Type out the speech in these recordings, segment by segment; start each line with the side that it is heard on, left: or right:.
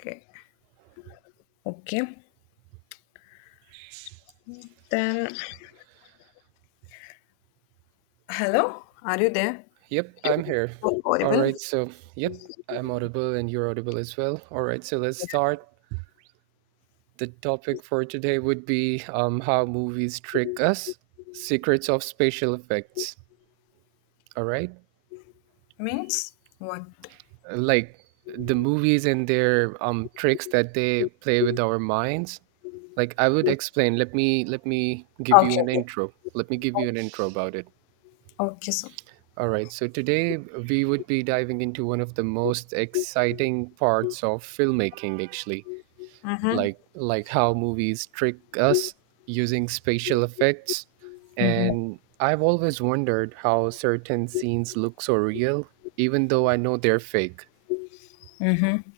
left: Okay. Okay. Then, hello? Are you there?
right: Yep, I'm here.
left: Oh,
right: All
left: horrible.
right: right, so yep, I'm audible and you're audible as well. All right, so let's start. The topic for today would be how movies trick us, secrets of special effects. All right,
left: Means what?
right: like the movies and their tricks that they play with our minds. Like I would explain. Let me give
left: Okay.
right: you an
left: Okay.
right: intro. Let me give you an intro about it.
left: Okay, so.
right: All right, so today we would be diving into one of the most exciting parts of filmmaking, actually
left: Mm-hmm.
right: like how movies trick us using spatial effects,
left: Mm-hmm.
right: and I've always wondered how certain scenes look so real even though I know they're fake.
left: Mm-hmm.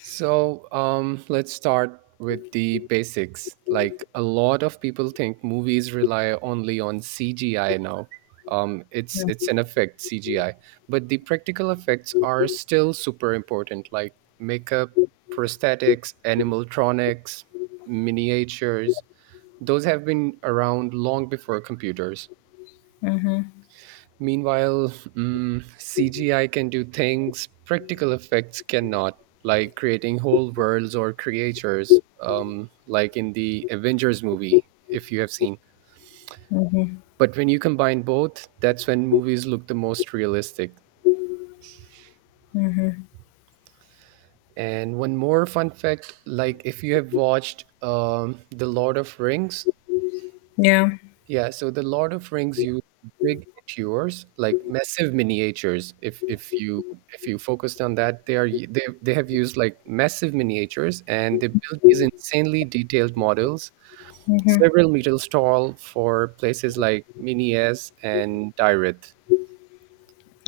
right: So let's start with the basics. Like, a lot of people think movies rely only on CGI now. It's an effect CGI, but the practical effects are still super important, like makeup, prosthetics, animatronics, miniatures. Those have been around long before computers. Meanwhile, CGI can do things practical effects cannot, like creating whole worlds or creatures, like in the Avengers movie, if you have seen.
left: Mm-hmm.
right: But when you combine both, that's when movies look the most realistic.
left: Mm-hmm.
right: And one more fun fact, like, if you have watched The Lord of Rings,
left: Yeah.
right: yeah, so the Lord of Rings used big tours, like massive miniatures. If you focused on that, they are they have used like massive miniatures, and they built these insanely detailed models,
left: Mm-hmm.
right: several meters tall, for places like Minas and Tirith.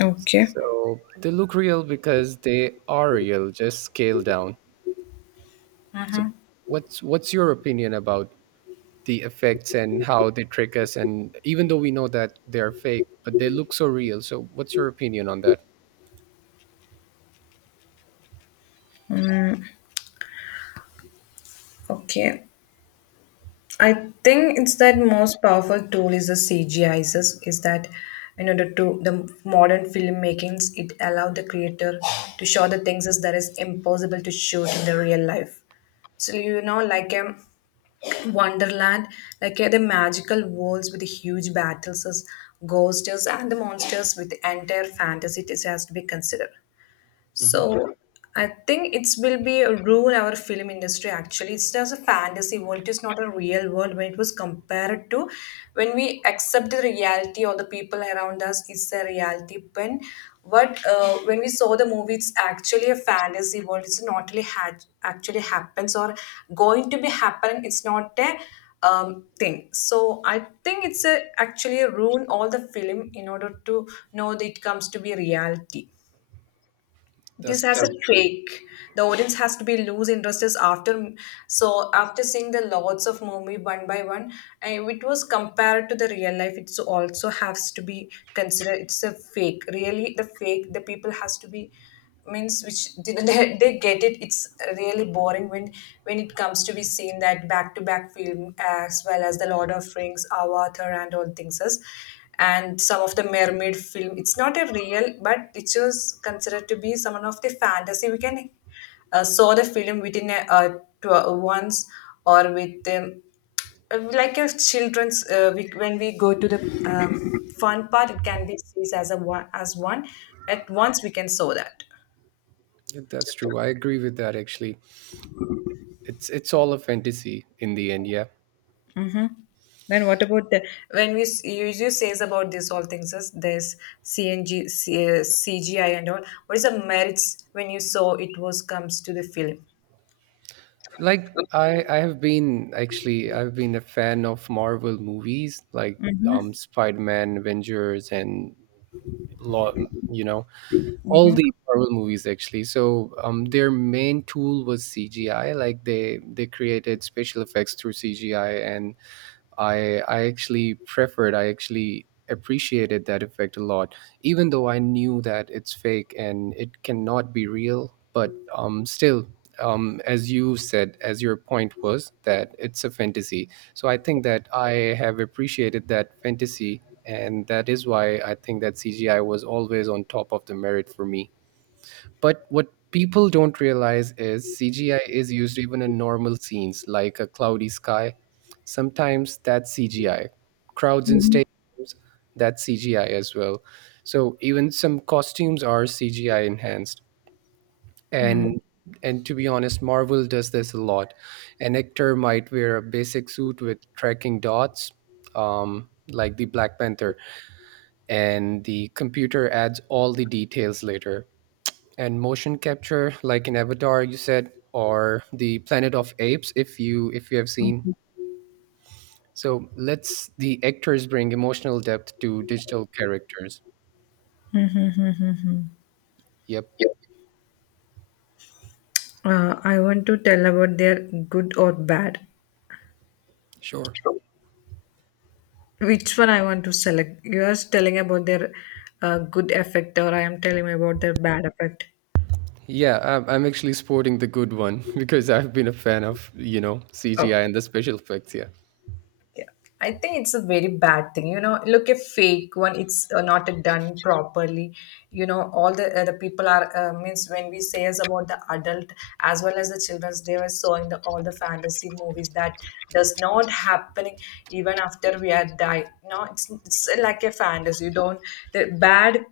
left: Okay.
right: So they look real because they are real, just scaled down. So what's your opinion about the effects and how they trick us, and even though we know that they're fake but they look so real, so what's your opinion on that?
left: Okay. I think it's that most powerful tool is the CGI is that in order to the modern filmmakings it allowed the creator to show the things as that is impossible to shoot in the real life. So like Wonderland, like the magical worlds with the huge battles, as ghosts, and the monsters with the entire fantasy it has to be considered.
right: Hmm,
left: So I think it will be a ruin our film industry actually. It's just a fantasy world, it is not a real world when it was compared to when we accept the reality or the people around us is the reality. When what when we saw the movie, it's actually a fantasy world. It's not really actually happens or going to be happening. It's not a thing. So I think it's a, actually a ruin all the film in order to know that it comes to be reality, this
right: that's
left: has a
right: true.
left: trick, the audience has to be lose interests after, so after seeing the lots of movie one by one and it was compared to the real life it also has to be considered it's a fake, really the fake, the people has to be means which they get it. It's really boring when it comes to be seen that back to back film as well as the Lord of Rings, Avatar and all things else, and some of the mermaid film it's not a real but it was considered to be some of the fantasy. We can saw the film within a, once or with like a children's when we go to the fun part it can be sees as a one as one, at once we can saw that.
right: Yeah, that's true, I agree with that actually. It's all a fantasy in the end, yeah.
left: Then what about the when you says about this all things is this cng CGI and all, what is the merits when you saw it was comes to the film?
right: Like I have been actually, I've been a fan of Marvel movies like Spider-Man, Avengers, and lot, you know, all the Marvel movies actually. So their main tool was CGI. Like they created special effects through CGI, and I actually preferred, I actually appreciated that effect a lot, even though I knew that it's fake and it cannot be real. But still, as you said, as your point was that it's a fantasy. So I think that I have appreciated that fantasy, and that is why I think that CGI was always on top of the merit for me. But what people don't realize is CGI is used even in normal scenes like a cloudy sky. Sometimes that's CGI. Crowds in stadiums, that's CGI as well. So even some costumes are CGI enhanced. And and to be honest, Marvel does this a lot. An actor might wear a basic suit with tracking dots, like the Black Panther, and the computer adds all the details later, and motion capture like in Avatar, you said, or the Planet of Apes, if you have seen. So let's the actors bring emotional depth to digital characters. Yep.
left: I want to tell about their good or bad.
right: Sure.
left: Which one I want to select? You are telling about their good effect, or I am telling about their bad effect.
right: Yeah, I'm actually sporting the good one because I've been a fan of, you know, CGI
left: Oh.
right: and the special effects, yeah.
left: I think it's a very bad thing. You know, look a fake one. It's not done properly. You know, all the people are means when we say as about the adult as well as the childrens, they were showing the all the fantasy movies that does not happening even after we are die. No, it's like a fantasy. You don't the bad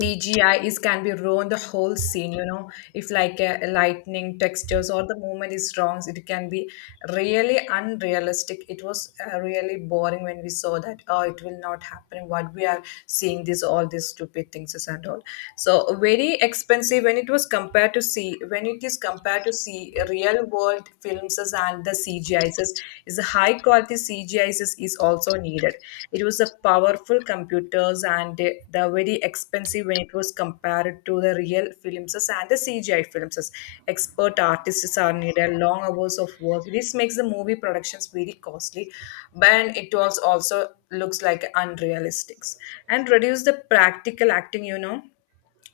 left: CGI is can be ruin the whole scene, you know. If like lightning textures or the movement is wrong, it can be really unrealistic. It was really boring when we saw that. Oh, it will not happen. What we are seeing this all these stupid things is and all. So very expensive when it was compared to see, when it is compared to see real world films and the CGI devices is the high quality CGIs is also needed. It was the powerful computers and they're very expensive when it was compared to the real films and the CGI films. Expert artists are needed, long hours of work. This makes the movie productions very costly, but it was also looks like unrealistic and reduce the practical acting, you know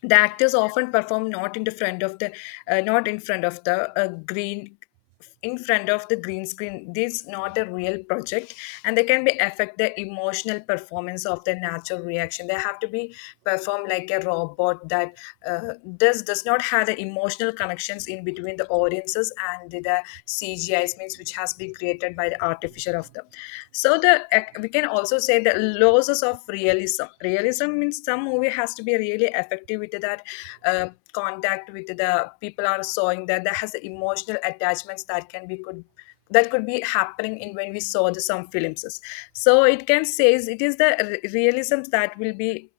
left: the actors often perform not in the front of the not in front of the green, in front of the green screen, this is not a real project, and they can be affect the emotional performance of the natural reaction. They have to be performed like a robot that uh, does not have the emotional connections in between the audiences and the CGIs means which has been created by the artificer of them. So we can also say the losses of realism, realism means some movie has to be really effective with that uh, contact with the people are sawing, that that has the emotional attachments that can be could, that could be happening in when we saw the some films. So it can says it is the realism that will be,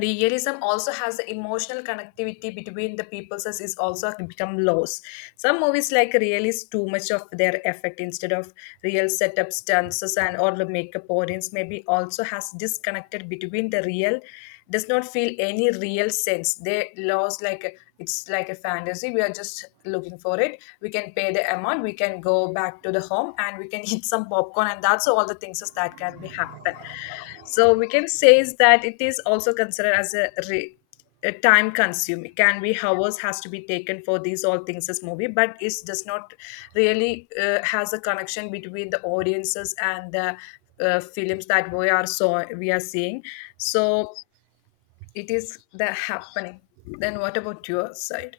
left: realism also has the emotional connectivity between the peoples as is also become lows. Some movies like realist too much of their effect instead of real setups, dances and or the makeup, audience maybe also has disconnected between the real, does not feel any real sense, they lost like it's like a fantasy, we are just looking for it, we can pay the amount, we can go back to the home and we can eat some popcorn, and that's all the things that can be happen. So we can say is that it is also considered as a time consume, it can be hours has to be taken for these all things as movie but it does not really has a connection between the audiences and the films that we are, so we are seeing, so it is the happening. Then what about your side?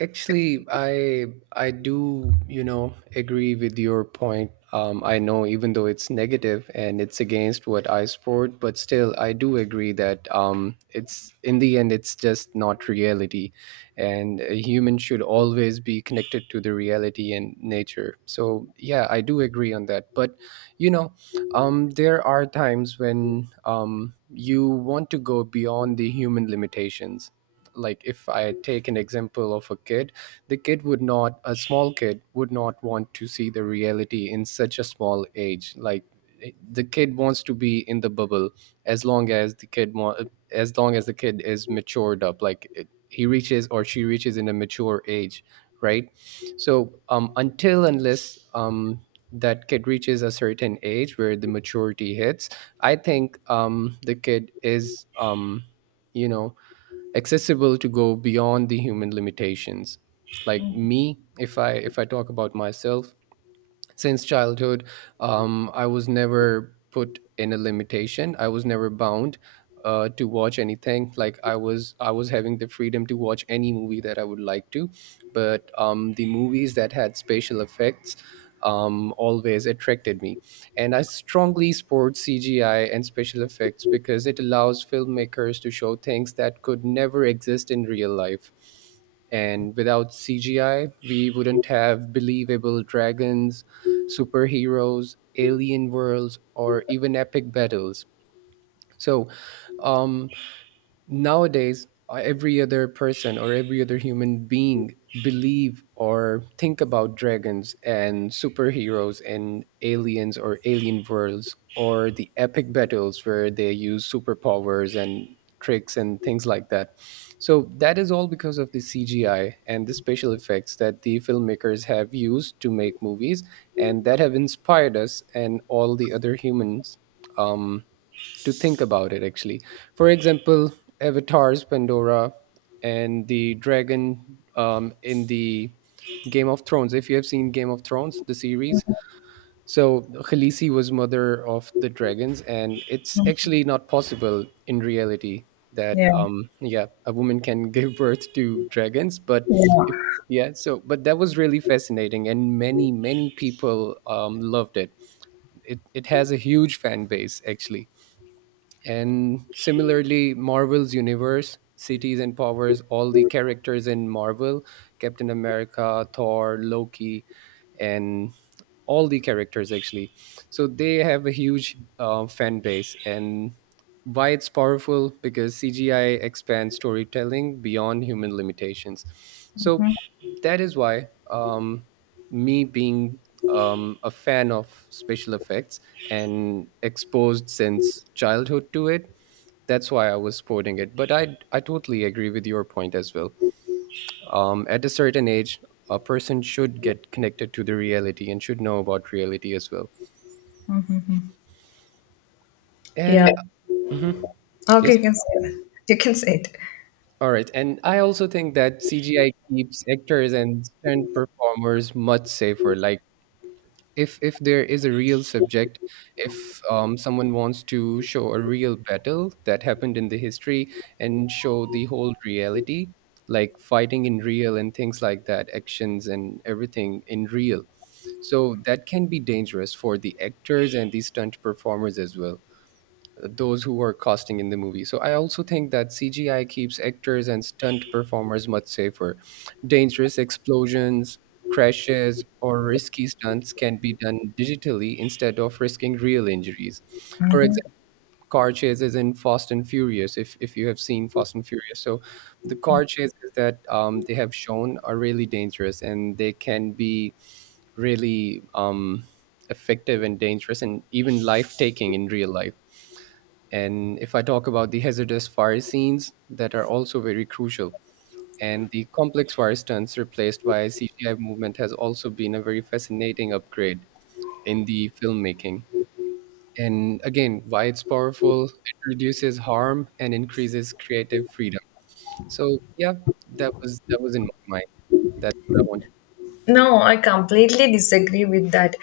right: Actually, I do, you know, agree with your point. I know even though it's negative and it's against what I support, but still I do agree that it's in the end it's just not reality, and a human should always be connected to the reality and nature. So yeah, I do agree on that. But you know, there are times when you want to go beyond the human limitations. Like if I take an example of a kid, the kid would not, a small kid would not want to see the reality in such a small age. Like the kid wants to be in the bubble as long as as long as the kid is matured up, like it, he reaches or she reaches in a mature age, right? So until unless that kid reaches a certain age where the maturity hits, I think the kid is you know, accessible to go beyond the human limitations. Like me, if I talk about myself, since childhood, I was never put in a limitation, I was never bound to watch anything. Like I was having the freedom to watch any movie that I would like to. But the movies that had special effects, always attracted me. And I strongly support CGI and special effects because it allows filmmakers to show things that could never exist in real life. And without CGI we wouldn't have believable dragons, superheroes, alien worlds, or even epic battles. So, um, nowadays every other person or every other human being believe or think about dragons and superheroes and aliens or alien worlds or the epic battles where they use superpowers and tricks and things like that. So that is all because of the CGI and the special effects that the filmmakers have used to make movies, and that have inspired us and all the other humans um, to think about it actually. For example, Avatar's Pandora and the dragon in the Game of Thrones. If you have seen Game of Thrones, the series, so Khaleesi was mother of the dragons, and it's actually not possible in reality that
left: Yeah.
right: yeah, a woman can give birth to dragons. But if
left: Yeah.
right: yeah, so but that was really fascinating and many many people loved it. It has a huge fan base actually. And similarly, Marvel's universe cities and powers, all the characters in Marvel, Captain America, Thor, Loki, and all the characters actually. So they have a huge fan base. And why it's powerful? Because CGI expands storytelling beyond human limitations. So that is why. Me being a fan of special effects and exposed since childhood to it, that's why I was sporting it. But I totally agree with your point as well. At a certain age, a person should get connected to the reality and should know about reality as well.
left: Yeah.
right: And mhm.
left: Okay,
right: Yes,
left: you can say that. You can say it.
right: all right. And I also think that CGI keeps actors and stunt performers much safer. Like if there is a real subject, if someone wants to show a real battle that happened in the history and show the whole reality, like fighting in real and things like that, actions and everything in real, so that can be dangerous for the actors and the stunt performers as well, those who are casting in the movie. So I also think that CGI keeps actors and stunt performers much safer. Dangerous explosions, crashes, or risky stunts can be done digitally instead of risking real injuries. For example, car chases in Fast and Furious, if you have seen Fast and Furious. So the car chases that they have shown are really dangerous, and they can be really effective and dangerous and even life taking in real life. And if I talk about the hazardous fire scenes that are also very crucial, and the complex fire stunts replaced by CGI movement has also been a very fascinating upgrade in the filmmaking. And again, why it's powerful, it reduces harm and increases creative freedom. So yeah, that was in my mind. That's what I wanted.
left: No, I completely disagree with that.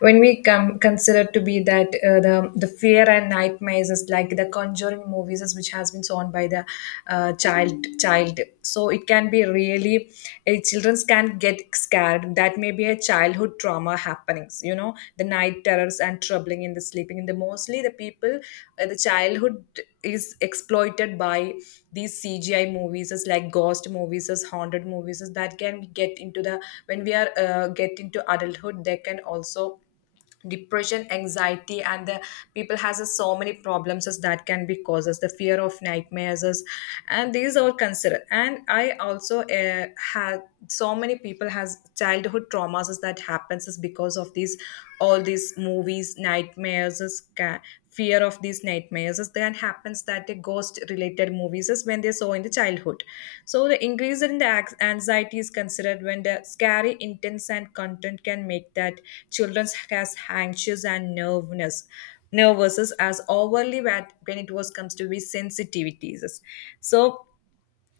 left: When we come consider to be that the fear and nightmares is like the Conjuring movies, is which has been shown by the child. So it can be really, children can get scared. That may be a childhood trauma happenings. You know, the night terrors and troubling in the sleeping. In the mostly the people, the childhood is exploited by these CGI movies, as like ghost movies, as haunted movies, as that can get into the when we are get into adulthood, they can also depression, anxiety, and the people has a so many problems as that can be causes the fear of nightmares, as, and these are considered. And I also had so many people has childhood traumas as that happens is because of these all these movies, nightmares, as fear of these nightmares is that happens that the ghost related movies is when they saw in the childhood. So the increase in the anxiety is considered when the scary intense and content can make that children as anxious and nervousness, nervous as overly bad when it was comes to be sensitivities. So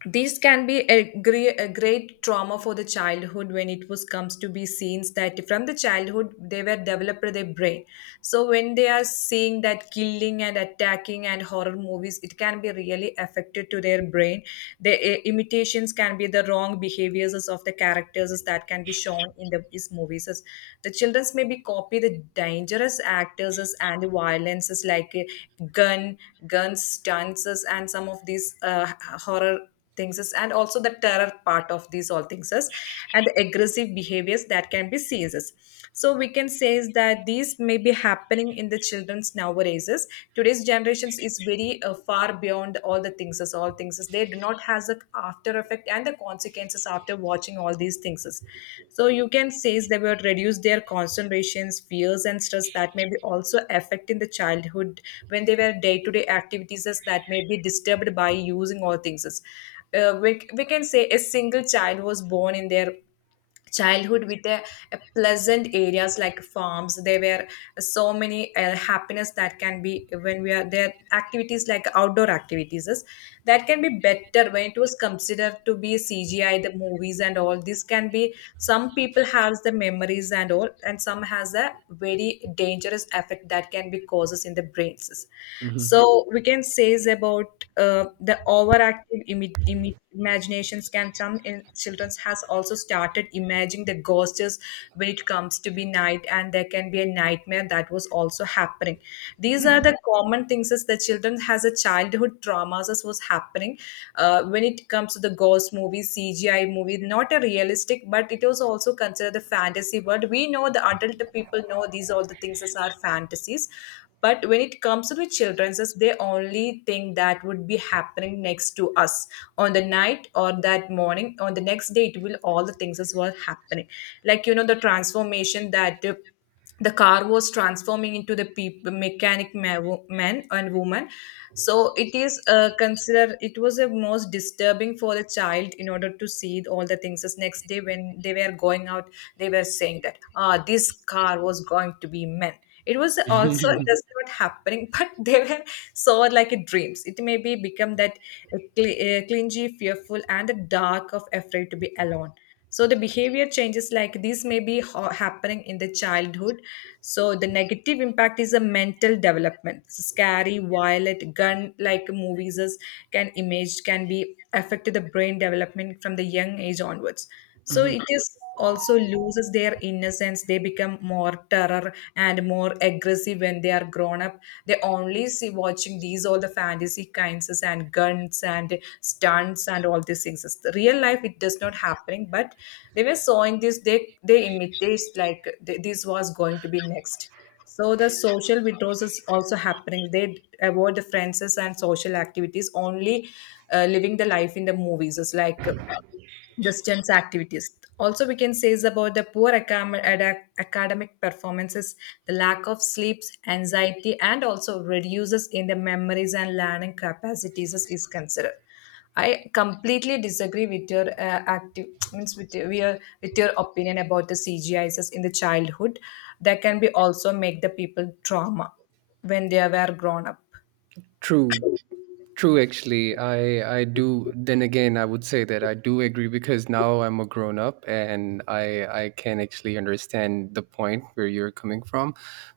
left: these can be a great trauma for the childhood when it was comes to be scenes that from the childhood they were developed their brain. So when they are seeing that killing and attacking and horror movies, it can be really affected to their brain. The imitations can be the wrong behaviors of the characters that can be shown in the, these movies. The childrens be copy the dangerous actors and the violences like gun stunts and some of these horror things is and also the terror part of these all things is and the aggressive behaviors that can be seizes. So we can say is that these may be happening in the children's nowadays is today's generations is very far beyond all the things is all things is they do not has the after effect and the consequences after watching all these things is. So you can say they were reduce their concentrations, fears, and stress that may be also affecting the childhood when they were day-to-day activities as that may be disturbed by using all things. We can say a single child was born in their childhood with a pleasant areas like farms, there were so many happiness that can be when we are there activities like outdoor that can be better when it was considered to be CGI the movies and all this can be some people has the memories and all and some has a very dangerous effect that can be causes in the brains.
right: Mhm.
left: So we can say is about the overactive imaginations can some in children's has also started imagining the ghosts when it comes to be night and there can be a nightmare that was also happening. These are the common things is the children has a childhood traumas as was happening, when it comes to the ghost movies, CGI movie not a realistic but it was also considered a fantasy world, we know the adult people know these all the things as are fantasies, but when it comes to the children's they only think that would be happening next to us on the night or that morning, on the next day it will all the things as well happening, like you know the transformation that the car was transforming into the peop mechanic ma- wo- man and woman. So it is considered it was a most disturbing for the child in order to see all the things as next day when they were going out they were saying that ah this car was going to be men, it was also just not happening, but they were so like it dreams. It may be become that clingy, fearful, and the dark of afraid to be alone. So the behavior changes like this may be happening in the childhood. So the negative impact is a mental development. So scary, violent, can image can be affect the brain development from the young age onwards, so it
right: Mhm.
left: is also loses their innocence, they become more terror and more aggressive when they are grown up. They only see watching these all the fantasy kinds and guns and stunts and all these things the real life it does not happening but they were showing this they imitate like this was going to be next. So the social withdrawals is also happening, they avoid the friends and social activities, only living the life in the movies is like distance activities. Also, we can say is about the poor academic performances, the lack of sleeps, anxiety, and also reduces in the memories and learning capacities is considered. I completely disagree with your active means with with your opinion about the CGIs in the childhood. That can be also make the people trauma when they were grown up.
right: True. True, actually, I do. Then again, I would say that I do agree because now I'm a grown up and I can actually understand the point where you're coming from.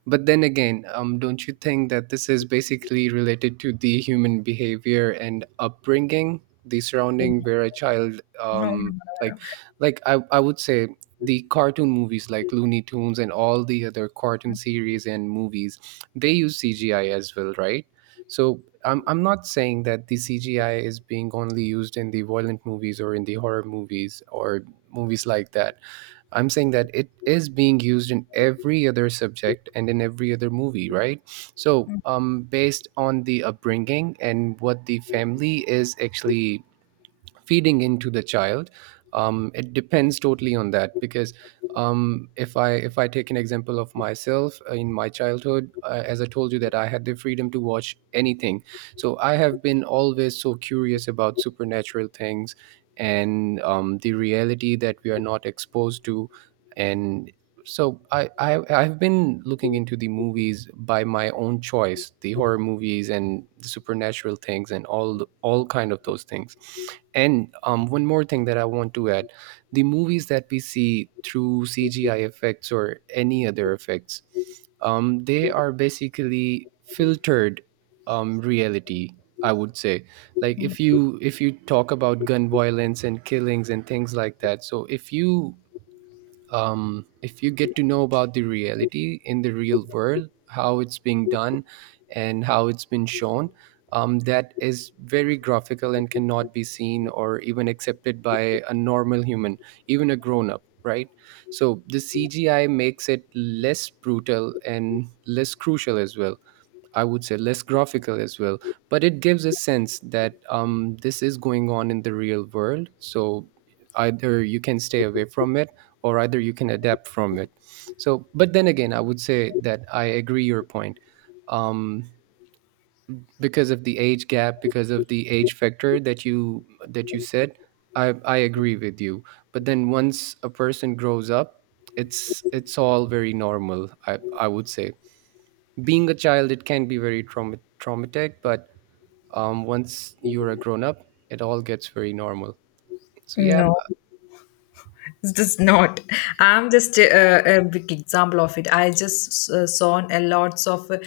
right: But then again, don't you think that this is basically related to the human behavior and upbringing, the surrounding where a child
left: No, no,
right: like,
left: no,
right: like I would say the cartoon movies like Looney Tunes and all the other cartoon series and movies, they use CGI as well, right? So I'm not saying that the CGI is being only used in the violent movies or in the horror movies or movies like that. I'm saying that it is being used in every other subject and in every other movie, right? So, based on the upbringing and what the family is actually feeding into the child, it depends totally on that because if I take an example of myself in my childhood, as I told you that I had the freedom to watch anything, so I have been always so curious about supernatural things and the reality that we are not exposed to. And so I've been looking into the movies by my own choice, the horror movies and the supernatural things and all kind of those things. And one more thing that I want to add, the movies that we see through CGI effects or any other effects, they are basically filtered reality. I would say, like if you talk about gun violence and killings and things like that, so if you get to know about the reality in the real world, how it's being done and how it's been shown, that is very graphical and cannot be seen or even accepted by a normal human, even a grown up, right? So the CGI makes it less brutal and less crucial as well. I would say less graphical as well, but it gives a sense that this is going on in the real world. So either you can stay away from it or either you can adapt from it. So, but then again, I would say that I agree your point. Um, because of the age gap, because of the age factor that you said, I agree with you. But then once a person grows up, it's all very normal. I would say being a child it can be very traumatic, but once you're a grown up it all gets very normal, so yeah
left: No. No. It does not. I'm just a big example of it. I just saw a lots of